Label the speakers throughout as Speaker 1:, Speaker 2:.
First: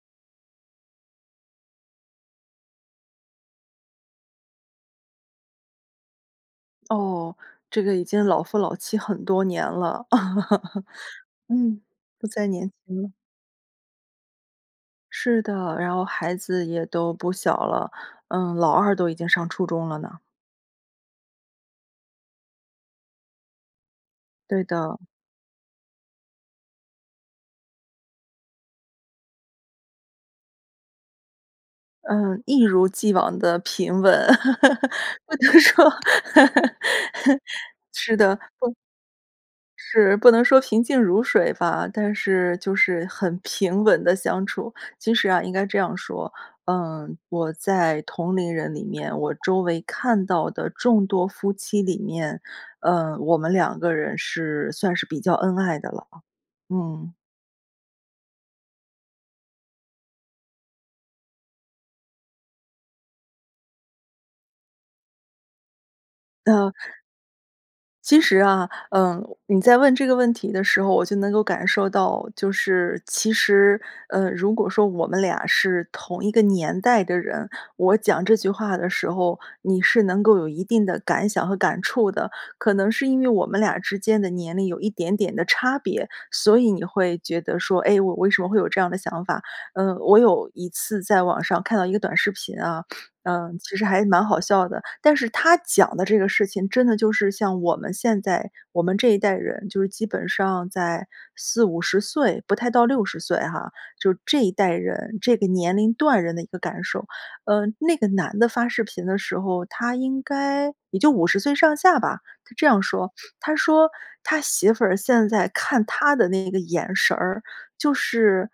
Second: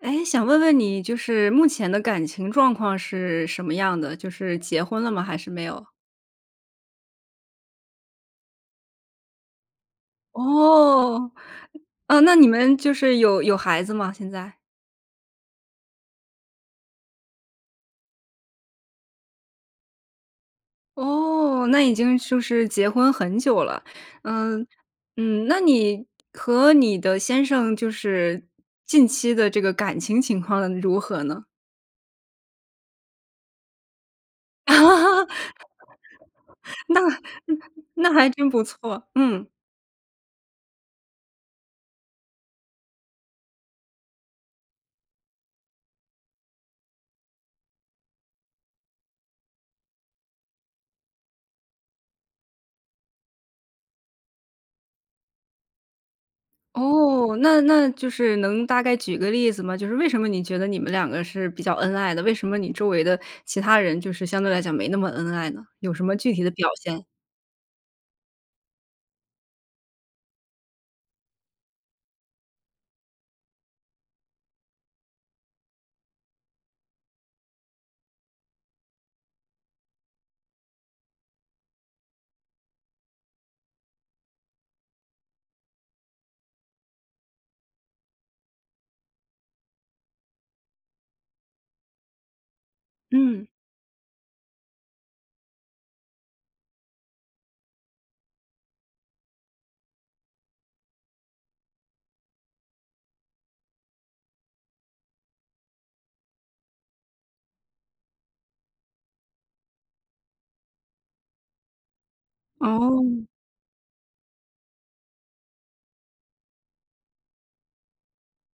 Speaker 1: 哎，想问问你，就是目前的感情状况是什么样的，就是结婚了吗？还是没有？
Speaker 2: 哦，这个已经老夫老妻很多年了，
Speaker 1: 哦，
Speaker 2: 嗯，
Speaker 1: 呃，
Speaker 2: 不
Speaker 1: 那
Speaker 2: 再
Speaker 1: 你
Speaker 2: 年
Speaker 1: 们就
Speaker 2: 轻了。
Speaker 1: 是有有孩子吗，现在？
Speaker 2: 是的，然后孩子也都不小了，嗯，老二都已经上初中了呢。
Speaker 1: 哦，那已经就是结婚很久了，
Speaker 2: 对
Speaker 1: 嗯，
Speaker 2: 的。
Speaker 1: 嗯，那你和你的先生，就是，近期的这个感情情况如何呢？
Speaker 2: 嗯，一如既往的平稳，
Speaker 1: 啊。
Speaker 2: 只能说。
Speaker 1: 那 那
Speaker 2: 是
Speaker 1: 还
Speaker 2: 的。
Speaker 1: 真不错，嗯。
Speaker 2: 是，不能说平静如水吧，但是就是很平稳地相处。其实啊，应该这样说，嗯，我在同龄人里面，我周围看到的众多夫妻里面，呃，我们两个人是算是比较恩爱的了，嗯。
Speaker 1: 哦，那那就是能大概举个例子吗？就是为什么你觉得，你们两个是比较恩爱的？为什么你周围的其他人，就是相对来讲没那么恩爱呢？有什么具体的表
Speaker 2: 呃。
Speaker 1: 现？
Speaker 2: 其实啊，嗯，你在问这个问题的时候，我就能够感受到，就是其实，呃，如果说我们俩是同一个年代的人，我讲这句话的时候，你是能够有一定的感想和感触的，可能是因为我们俩之间的年龄有一点点的差别，所以你会觉得说：“哎，我为什么会有这样的想法？”嗯，我有一次在网上看到一个短视频啊，
Speaker 1: 嗯。
Speaker 2: 嗯，其实还蛮好笑的，但是它讲的这个事情真的就是像我们现在我们这一代人，就是基本上在40，50岁，不太到60岁哈，就是这一代人，这个年龄段人的一个感受。呃，那个男的发视频的时候，他应该也就50岁上下吧，他这样说，
Speaker 1: 哦。
Speaker 2: 他说，他媳妇儿现在看他的那个眼神儿，就是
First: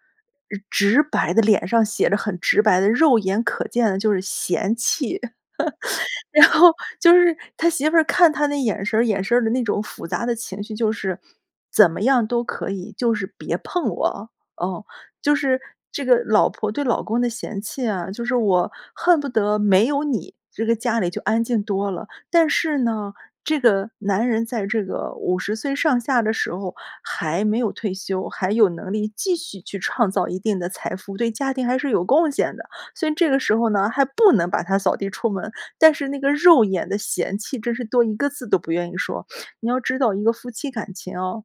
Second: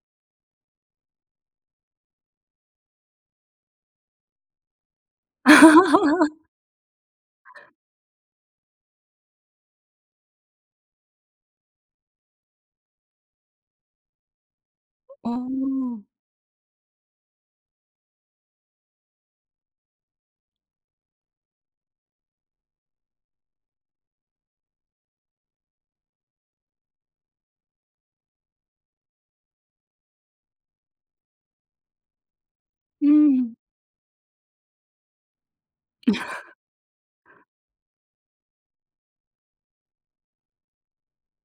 Speaker 2: 直白的脸上写着很直白的肉眼可见的，就是，嫌弃。然后就是他 媳妇儿看他那眼神儿，眼神儿里的那种复杂的情绪，就是：“怎么样都可以，就是别碰我。”哦，就是
Speaker 1: 哦。
Speaker 2: 这个老婆对老公的嫌弃啊，就是我恨不得没有你，这个家里就安静多了。但是呢，这个男人在这个50岁上下的时候还没有退休，还有能力继续去创造一定的财富，对家庭还是有贡献的。所以这个
Speaker 1: 嗯。
Speaker 2: 时候呢，还不能把他扫地出门，但是那个 肉眼的嫌弃，真是多一个字都不愿意说。你要知道一个夫妻感情哦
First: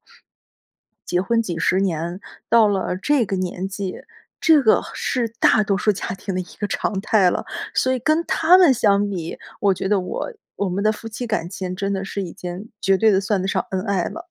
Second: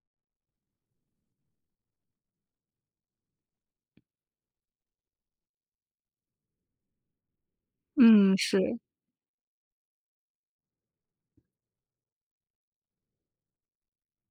Speaker 2: 结婚几十年，到了这个年纪，这个是大多数家庭的一个常态了。所以跟
Speaker 1: 嗯，
Speaker 2: 他们
Speaker 1: 是。
Speaker 2: 相比，我觉得我我们的夫妻感情，真的是已经绝对的算得上恩爱了。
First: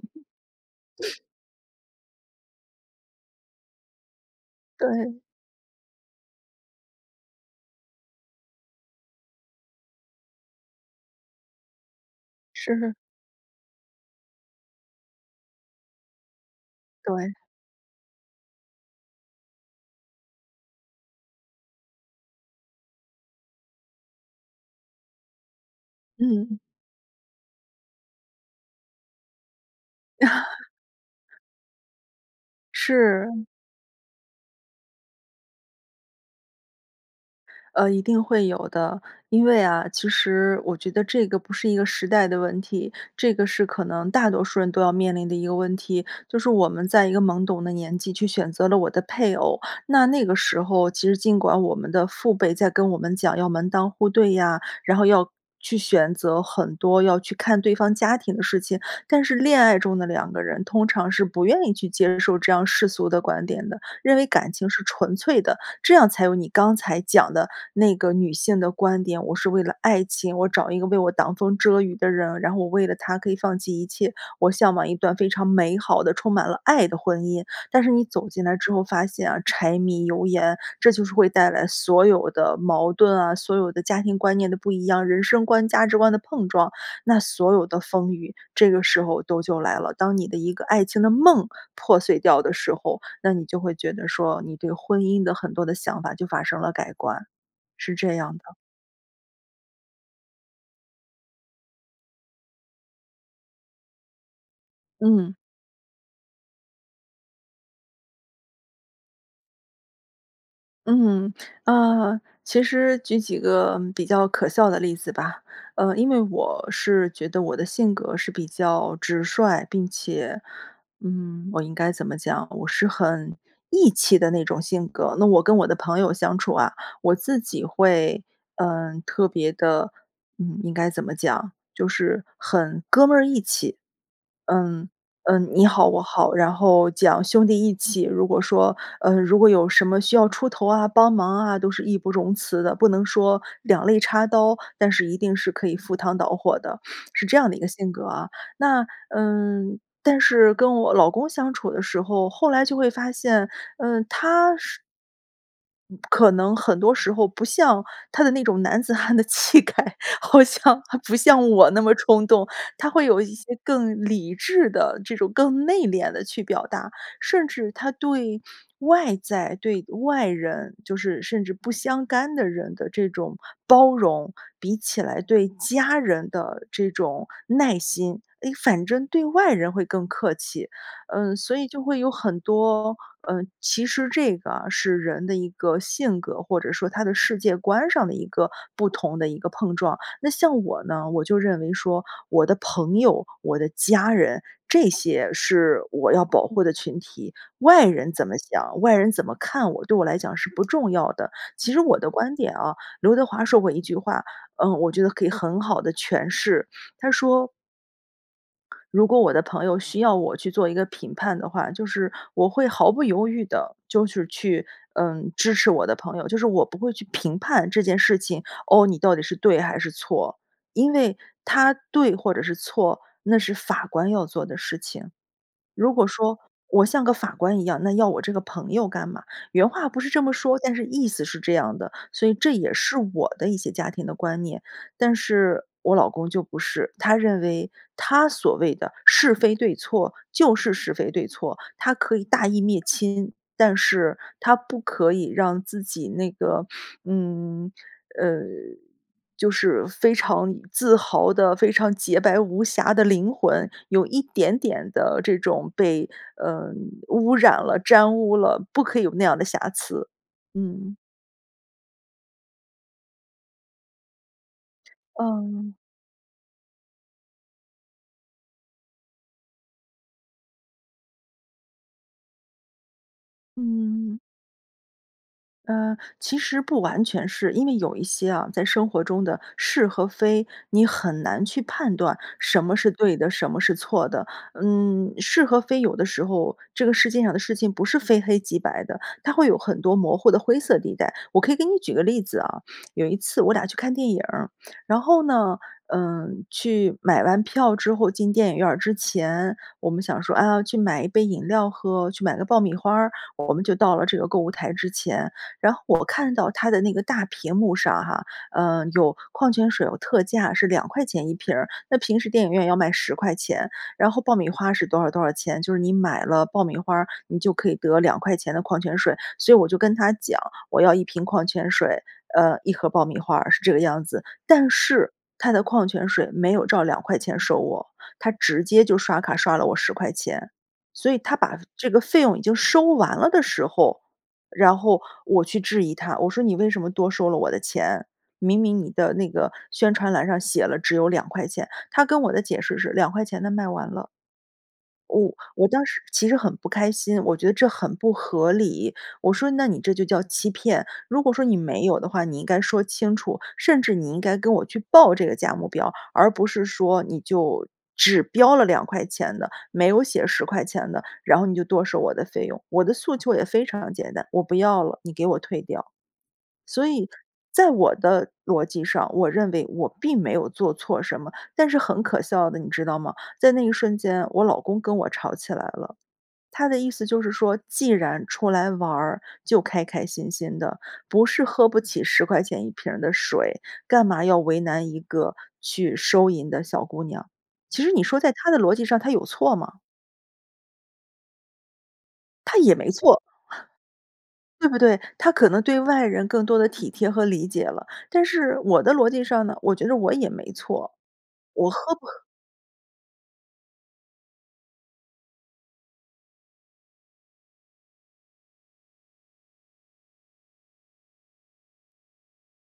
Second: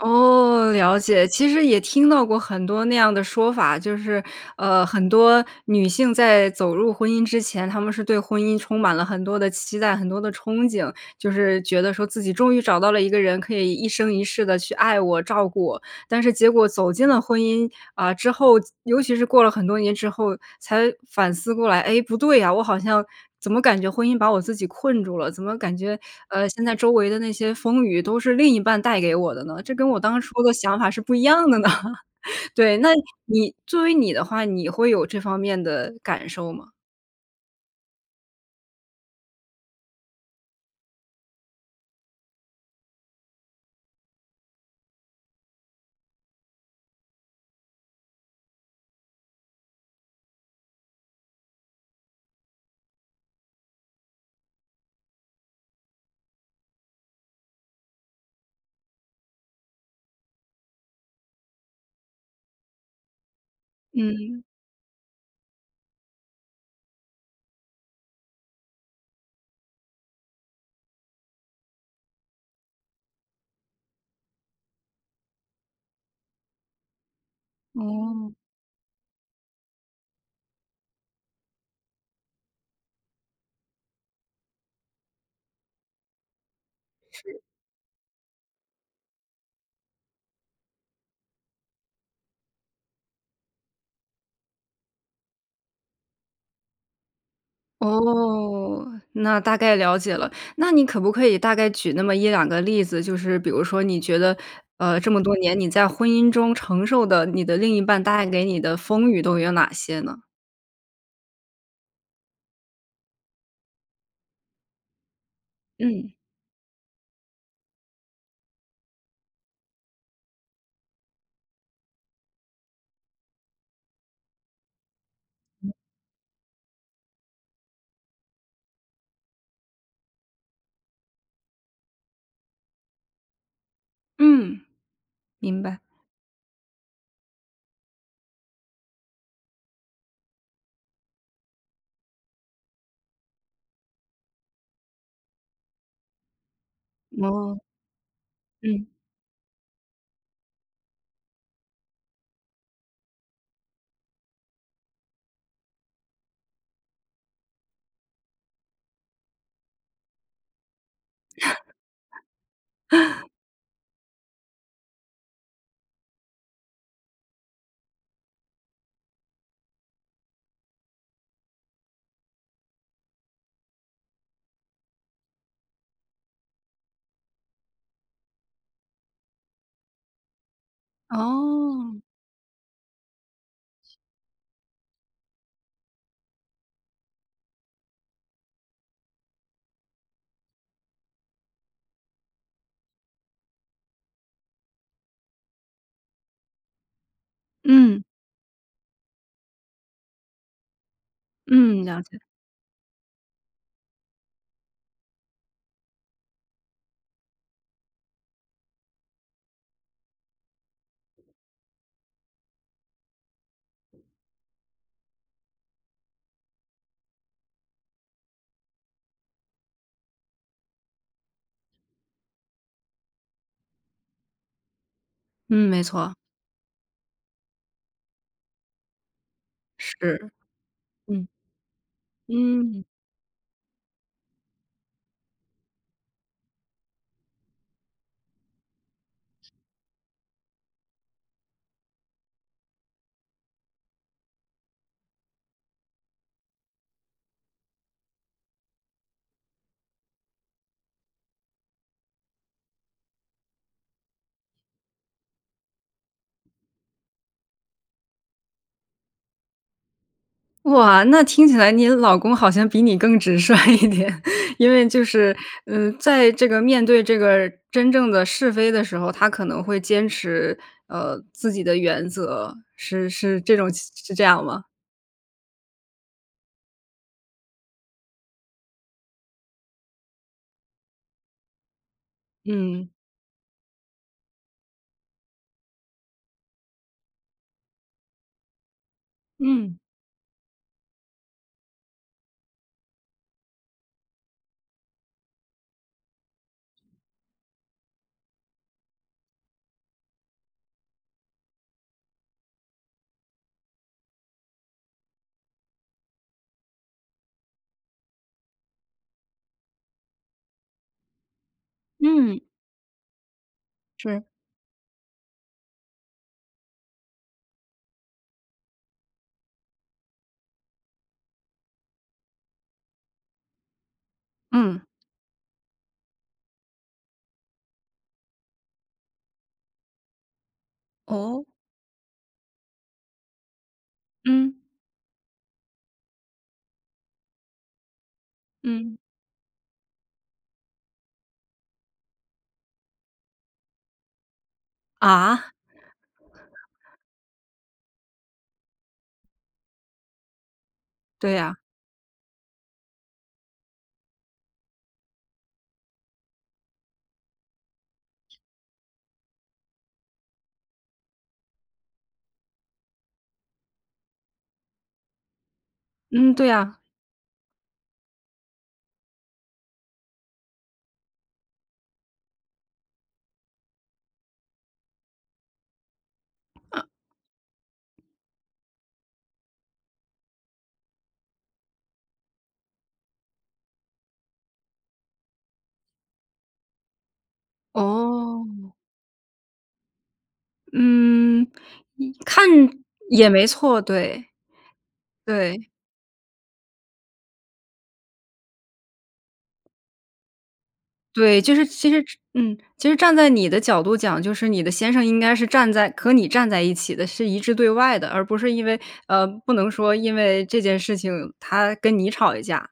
Speaker 1: 哦，了 解。其实也听到过很多那样的说法，就是，呃，很
Speaker 2: 对。
Speaker 1: 多女性在走入婚姻之前，她们是对婚姻充满了很多的期待，很多的憧憬，就是觉得，说：“自己终于找到
Speaker 2: 是。
Speaker 1: 了一个人，可以一生一世地去爱我，照顾我。”但是结果走进了
Speaker 2: 对。
Speaker 1: 婚姻，啊，之后，尤其是过了很多年之后，才反思过来：”哎，不对呀，我好像怎么感觉婚姻把我自己困住了，怎么感觉，呃，
Speaker 2: 嗯。
Speaker 1: 现在周围的那些风雨都是另一半带给我的呢？这跟我当初的 想法是不一样的呢？“对，那
Speaker 2: 是。
Speaker 1: 你作为你的话，你会有这方面的感受吗？
Speaker 2: 呃，一定会有的，因为啊，其实我觉得这个不是一个时代的问题，这个是可能大多数人，都要面临的一个问题。就是我们在一个懵懂的年纪，去选择了我的配偶，那那个时候，其实尽管我们的父辈在跟我们讲要门当户对呀，然后要去选择很多，要去看对方家庭的事情。但是恋爱中的两个人，通常是不愿意去接受这样世俗的观点的，认为
Speaker 1: 嗯。
Speaker 2: 感情是纯粹的，这样才有你刚才讲的那个女性的观点，我是为了爱情，我找一个为我挡风遮雨的人，然后我为了他可以放弃一切，我向往一段非常美好的充满了爱的婚姻。但是你走
Speaker 1: 哦。
Speaker 2: 进来之后发现啊，柴米油盐，这就是会带来所有的矛盾啊，所有的家庭观念的不一样，人生观、价值观的碰撞，那
Speaker 1: 是。
Speaker 2: 所有的风雨，这个时候都就来了，当你的一个爱情的梦破碎掉的时候，那你就会觉得说，你对婚姻的很多的想法就发生了改观。是这样的。
Speaker 1: 哦，那大概了解了，那你可不可以大概举那么1-2个例子，就是比如说你觉得，呃，这么多
Speaker 2: 嗯。
Speaker 1: 年你在婚姻中承受的，你的另一半带给你的风雨都有哪些呢？
Speaker 2: 嗯，呃，其实举几个比较可笑的例子吧。呃，因
Speaker 1: 嗯。
Speaker 2: 为我是觉得我的性格是比较直率，并且，嗯，我应该怎么讲，我是很义气的那种性格，那我跟我的朋友相处啊，我自己会，呃，特别的，嗯，应该怎么讲，就是很哥儿们义气。
Speaker 1: 嗯，
Speaker 2: 嗯，嗯，
Speaker 1: 明
Speaker 2: 你
Speaker 1: 白。
Speaker 2: 好我好，然后讲兄弟义气，如果说，呃，如果有什么需要出头啊，帮忙啊，都是义不容辞的，不能说两肋插刀，但是一定是可以赴汤蹈火的，是这样的一
Speaker 1: 哦。
Speaker 2: 个性格啊。那，
Speaker 1: 嗯。
Speaker 2: 嗯，但是跟我老公相处的时候，后来就会发现，嗯，他是可能很多时候不像他的那种男子汉的气概，好像还不像我那么冲动，他会有 一些更理智的，这种更内敛地去表达，甚至他对外在对外人，就是甚至不相干的人的这种包容，比起来对家人的这种耐心，哎，反正对外人会更客气。嗯，所以，就会
Speaker 1: 哦。
Speaker 2: 有很多，呃，其实这个是人的一个性格，或者说他的世界观上的一个不同的一个碰撞。那像我呢，我就认为说我的朋友，我的家人，这些是我要保护的群体，外
Speaker 1: 嗯。
Speaker 2: 人怎么想，外人怎么看我，对我来讲是不重要的，其实
Speaker 1: 嗯，
Speaker 2: 我
Speaker 1: 了
Speaker 2: 的
Speaker 1: 解。
Speaker 2: 观点啊，刘德华说过一句话，嗯，我觉得可以很好地诠释，他说如果我的朋友需要我去做一个评判的话，就是我会毫不犹豫地就是去，嗯，支持我的朋友，就是我不会去评判这件事情，哦，你到底是对还是错。因为它对或者是错，那是法官要做的事情。
Speaker 1: 嗯，没
Speaker 2: 如果
Speaker 1: 错。
Speaker 2: 说我像个法官一样，那要我这个朋友干嘛，原话不是这
Speaker 1: 是，
Speaker 2: 么说，但是意思
Speaker 1: 嗯。
Speaker 2: 是这样的，所以这也
Speaker 1: 嗯。
Speaker 2: 是我的一些家庭的观念。但是我老公就不是，他认为他所谓的是非对错，就是是非对错，他可以大义灭亲，但是他不可以让自己那个，嗯，呃，就是非常自豪的，非常洁白无瑕的灵魂，有一点点的这种被，呃，污染了、沾污了，不可以有那样的瑕疵，嗯。
Speaker 1: 哇，那听起来你老公好像比你更直率一点，因为就是，
Speaker 2: 呃。
Speaker 1: 呃，在这个面对这个真正的是非的时候，他可能会坚持，呃，自己的原则，是是这种是
Speaker 2: 嗯。
Speaker 1: 这样吗？
Speaker 2: 嗯，其实不完全是。因为有一些啊，在生活中的是和非，你很难去判断什么是
Speaker 1: 嗯。
Speaker 2: 对的，什么是错的。嗯，是和非有的时候，这个世界上的事情不是非黑即白的，它会有
Speaker 1: 嗯。
Speaker 2: 很多模糊的灰色地带。我可以给你举个例子啊，有一次我俩去看电影儿，然后呢，嗯，去买完票之后，进电影院儿之前，我们想说，啊，去买一杯饮料喝，去买个爆米花儿，我们就到了这个购物台之前。然后我看到它的那个大屏幕上哈，呃，有矿泉水，有特价是2块钱一瓶儿，那平时
Speaker 1: 嗯。
Speaker 2: 电影院要卖10块钱，然
Speaker 1: 是。
Speaker 2: 后爆米花儿是多少多少钱，就是你买了爆米花儿，你就可以得2块钱的矿泉水。所以我就跟他讲，我要1瓶矿泉水，呃，1盒爆米花儿，是这个样子。但
Speaker 1: 嗯。
Speaker 2: 是他的矿泉水没有照2块钱收我，他直接就刷卡刷了我10块钱。所以他
Speaker 1: 哦？
Speaker 2: 把这个费用已经收完了的时候，
Speaker 1: 嗯。
Speaker 2: 然后我去质疑他，我说：“你为什么多收了我的钱？明明你
Speaker 1: 嗯。
Speaker 2: 的那个宣传栏上写了只有2块钱。”他跟我的解释是2块钱的卖完了。我
Speaker 1: 啊？
Speaker 2: 我当时其实很不开心，我觉得这很不合理，我说：“那你这就叫欺骗，如
Speaker 1: 对
Speaker 2: 果说
Speaker 1: 呀。
Speaker 2: 你没有的话，你应该说清楚，甚至你应该跟我去报这个价目表，而不是说你就只标了2块钱的，没有写10块钱的，然后你就多收我的费用，我的诉求也非常简单，我不要了，你给我退掉。”
Speaker 1: 嗯，对呀。
Speaker 2: 所以，在我的逻辑上，我认为我并没有做错什么，但是很可笑的，你知道吗？在那一瞬间，我老公跟我吵起来了，他的
Speaker 1: 啊。
Speaker 2: 意思就是说，既然出来玩儿，就开开心心的，不是喝不起10块钱1瓶儿的水，干嘛要为难一个去收银的小姑娘。其实你说在他的
Speaker 1: 哦。
Speaker 2: 逻辑上，他有错吗？
Speaker 1: 嗯，也看
Speaker 2: 他也没错。
Speaker 1: 也没错，对，
Speaker 2: 对不对？他可能
Speaker 1: 对。
Speaker 2: 对外人更多的体贴和理解了。但是我的逻辑上呢，我觉着我也没错，
Speaker 1: 对，就是
Speaker 2: 我
Speaker 1: 其
Speaker 2: 喝
Speaker 1: 实
Speaker 2: 不喝
Speaker 1: 嗯，其实站在你的角度讲，就是你的先生应该是站在和你站在一起的，是一致对外的，而不是因为，呃，不能说因为这件事情他跟你吵一架。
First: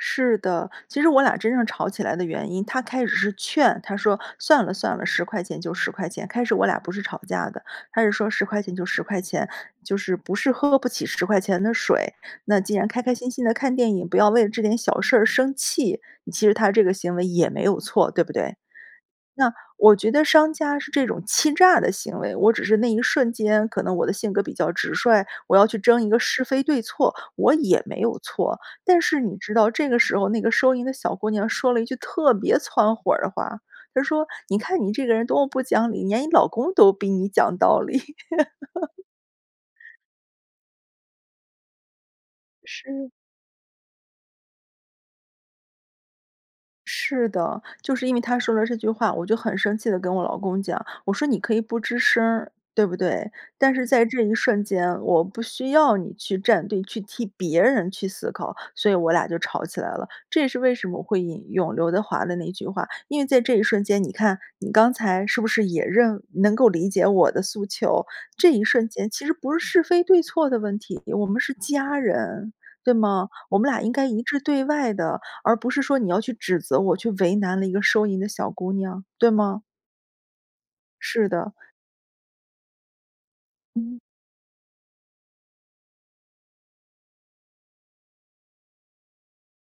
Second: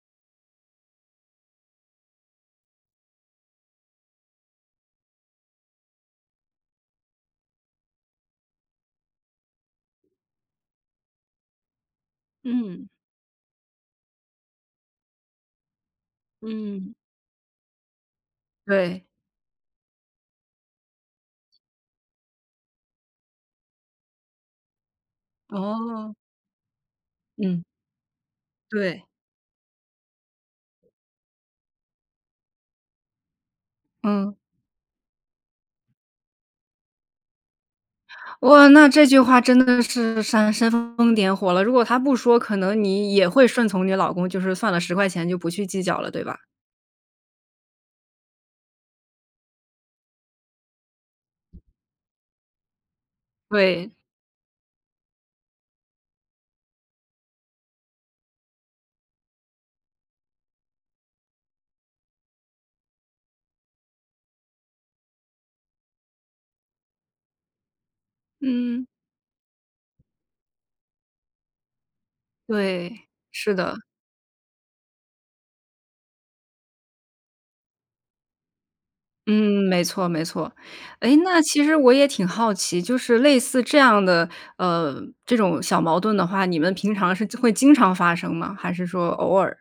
Speaker 2: 是的，其实我俩真正吵起来的原因，他开始是劝，他说：“算了，算了，10块钱就10块钱。”开始我俩不是吵架的，他是说：“10块钱就10块钱，就是，不是喝不起10块钱的水，那既然
Speaker 1: 嗯。
Speaker 2: 开开心心地看电影，不要为了这点小事儿而生气。”其实他这个
Speaker 1: 嗯。
Speaker 2: 行为也没有错，对不对？
Speaker 1: 对。
Speaker 2: 那我觉得商家是这种欺诈的行为，我只是那一瞬间，可能我的性格比较直率，我要去争一
Speaker 1: 哦。
Speaker 2: 个是非对错，我
Speaker 1: 嗯。
Speaker 2: 也没有错。但
Speaker 1: 对。
Speaker 2: 是你知道，这个时候那个收银的小姑娘说了一句特别蹿火儿的话，她说：
Speaker 1: 嗯。
Speaker 2: “你看你这个人多么不讲理，连你老公都比你讲道理。“
Speaker 1: 哇，那 这句话真的是煽煽风点火了，如果她不说，可能
Speaker 2: 是。
Speaker 1: 你也会顺从你老公，就是算了，10块钱就不去计较了，对吧？
Speaker 2: 是的，就是因为他说了这句话，我就很生气地跟我老公讲，我说你可以不吱声儿，对不对？但是
Speaker 1: 对。
Speaker 2: 在这一瞬间，我不需要你去站队，去替别人去思考。所以我俩就吵起来了，这也是为什么会引用刘德华的那句话，因为在这一瞬间，你看你刚才是不是也认能够理解我的诉求，这一
Speaker 1: 嗯。
Speaker 2: 瞬间其实不是是非对错的问题，我们是家人，
Speaker 1: 对，
Speaker 2: 对吗？
Speaker 1: 是
Speaker 2: 我们
Speaker 1: 的。
Speaker 2: 俩应该一致对外的，而不是说你要去指责我去为难了一个收银的小姑娘，对
Speaker 1: 嗯，
Speaker 2: 吗？
Speaker 1: 没错，没错。哎，
Speaker 2: 是
Speaker 1: 那
Speaker 2: 的。
Speaker 1: 其实我也挺好奇，就是类似这
Speaker 2: 嗯。
Speaker 1: 样的，呃，这种小矛盾的话，你们平常是会经常发生吗？还是说偶尔。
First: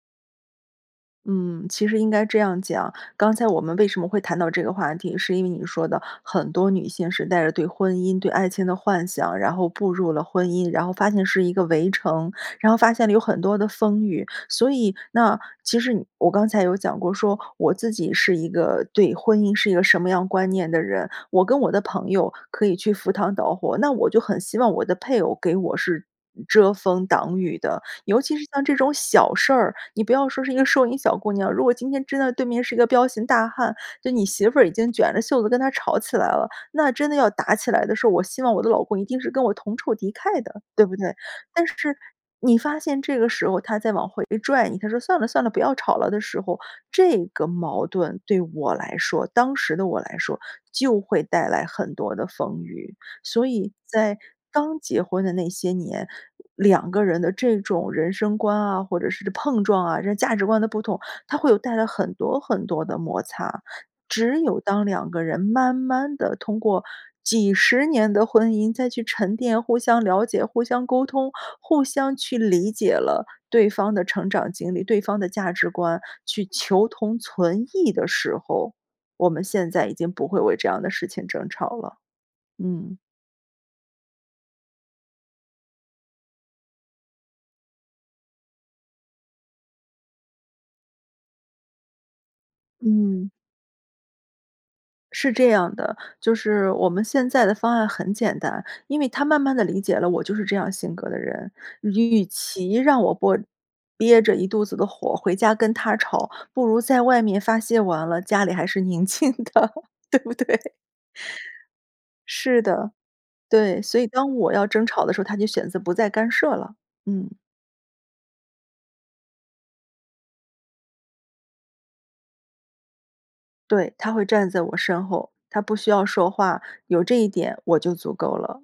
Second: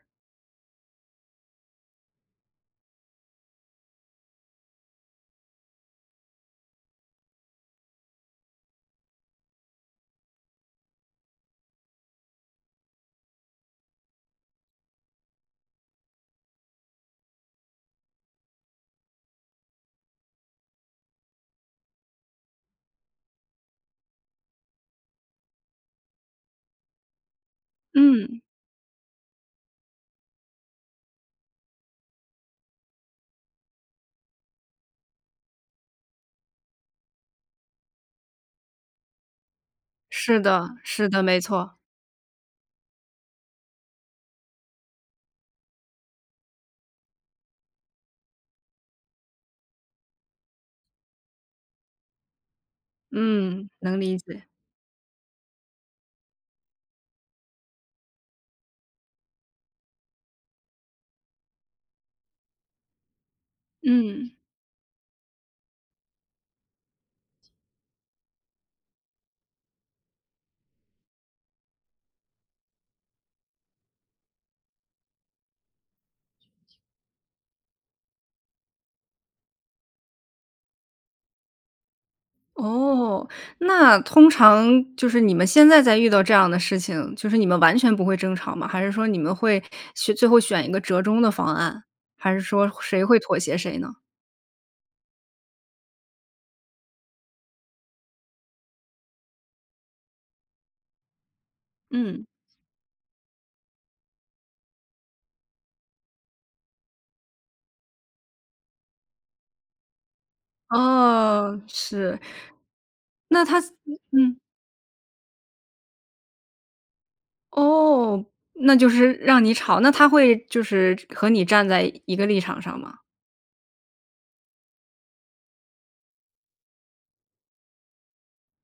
Speaker 2: 嗯，其实应该这样讲，刚才我们为什么会谈到这个话题，是因为你说的很多女性是带着对婚姻、对爱情的幻想，然后步入了婚姻，然后发现是一个围城，然后发现了有很多的风雨，所以那其实我刚才有讲过说，我自己是一个对婚姻是一个什么样观念的人，我跟我的朋友可以去赴汤蹈火，那我就很希望我的配偶给我是遮风挡雨的。尤其
Speaker 1: 嗯。
Speaker 2: 是像这种小事儿，你不要说是一个收银小姑娘，如果今天真的对面是一个彪形大汉，对你媳妇儿已经卷着袖子跟他吵起来了，那真的要打起来的时候，我希望我的老公一定是跟我同仇敌
Speaker 1: 是
Speaker 2: 忾的，
Speaker 1: 的，
Speaker 2: 对不
Speaker 1: 是
Speaker 2: 对？
Speaker 1: 的，没
Speaker 2: 但
Speaker 1: 错。
Speaker 2: 是你发现这个时候他在往回拽你，他说：“算了，算了，不要吵了”的时候，这个矛盾对我来说，当时的我来说，就会带来很多的风雨。所
Speaker 1: 嗯，
Speaker 2: 以
Speaker 1: 能理
Speaker 2: 在
Speaker 1: 解。
Speaker 2: 刚结婚的那些年，两个人的这种人生观啊，或者是碰撞啊，这价值观的不同，它会有带来很多很多的摩擦，
Speaker 1: 嗯。
Speaker 2: 只有当两个人慢慢地通过几十年的婚姻再去沉淀，互相了解、互相沟通、互相去理解了对方的成长经历，对方的价值观，去求同存异的时候，我们现在已经不会为这样的事情争吵了，嗯。
Speaker 1: 哦，那通常就是你们现在再遇到这样的事情，就是你们完全不会争吵吗？还是说你们会去最后选一个折中的方案，还是说谁会
Speaker 2: 嗯。
Speaker 1: 妥协谁呢？
Speaker 2: 是这样的，就是我们现在的方案很简单，因为他慢慢地理解了我就是这样性格的人，与
Speaker 1: 嗯。
Speaker 2: 其让我不憋着一肚子的火，回家跟他吵，不如在外面发泄完了，家里还是宁静的，对不对？
Speaker 1: 哦，是。
Speaker 2: 是的，
Speaker 1: 那他
Speaker 2: 对，所以当
Speaker 1: 嗯。
Speaker 2: 我要争吵的时候，他就选择不再干涉了，嗯。
Speaker 1: 哦，那就是让你吵，那他会就是和你站在一个立场上吗？
Speaker 2: 对，他会站在我身后，他不需要说话，有这一点我就足够了。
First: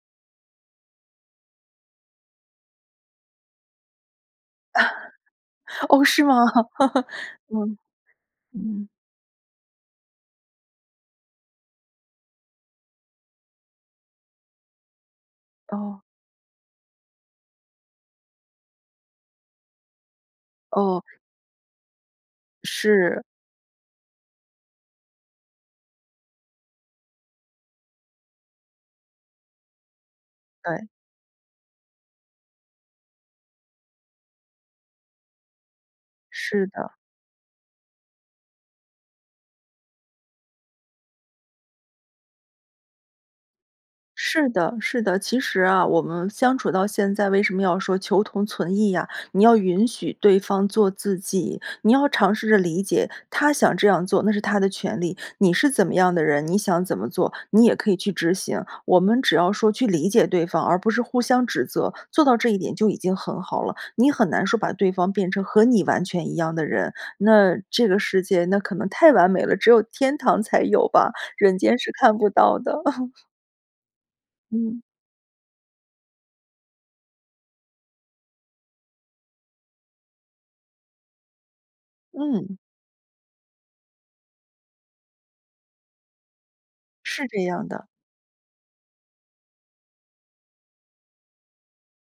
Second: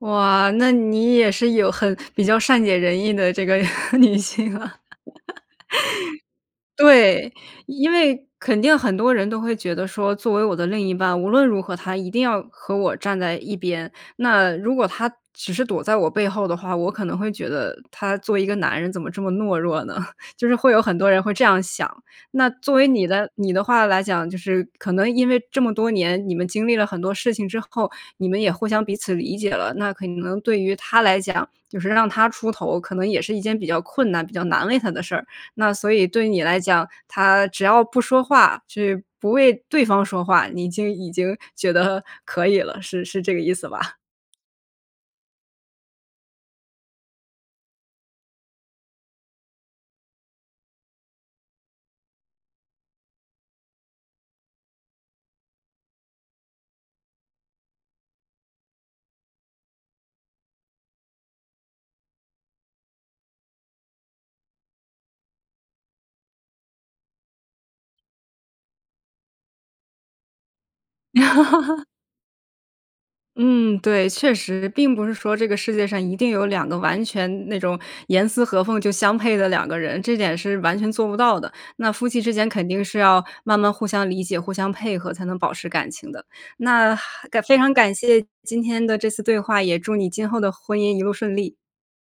Speaker 1: 哇，那你也是有，很比较善解人意的这个女性啊。
Speaker 2: 哦，是吗？
Speaker 1: 对，
Speaker 2: 嗯，
Speaker 1: 因为肯定
Speaker 2: 嗯。
Speaker 1: 很多人都会觉得说：“作为我的另一半，无论如何他一定要和我站在一边，那如果他只是躲在
Speaker 2: 哦。
Speaker 1: 我背后的话，我可能会觉得他作为一个男人怎么这么懦弱呢”，就是会有很
Speaker 2: 哦。
Speaker 1: 多人会这样想。那作为你
Speaker 2: 是。
Speaker 1: 的你的话来讲，就是可能因为这么多年，你们经历了很多事情之后，你们也互相彼此理解了，那可能对于
Speaker 2: 对。
Speaker 1: 他来讲，就是让他出头，可能也是一件比较困难、比较难为他的事儿，那所以对你来
Speaker 2: 是
Speaker 1: 讲，
Speaker 2: 的。
Speaker 1: 他只要不说话就不为对方说话，你就已经觉得可以了，是是这个意思吧？
Speaker 2: 是的，是的，其实啊，我们相处到现在为什么要说求同存异呀，你要允许对方做自己，你要尝试着理解他想这样做，那是他的权利，你是怎么样的人，你想怎么做，你也可以去执行，我们只要说去理解对方，而不是互相指责，做到这一点就已经很好了。你很难说把对方变成和你完全一样的人，那这个世界那可能太完美了，只有天堂才有吧，人间 是看不到的。
Speaker 1: 嗯，对，确实，
Speaker 2: 嗯。
Speaker 1: 并不是说这个世界上一定有两个完全那种严丝合缝就相配的两个人，这点是完全做不到的，那夫妻之间
Speaker 2: 嗯。
Speaker 1: 肯定是要慢慢互相理解、互相配合才能保持感情的，那
Speaker 2: 是
Speaker 1: 还
Speaker 2: 这
Speaker 1: 非
Speaker 2: 样
Speaker 1: 常
Speaker 2: 的。
Speaker 1: 感谢今天的这次对话，也祝你今后的婚姻一路顺利。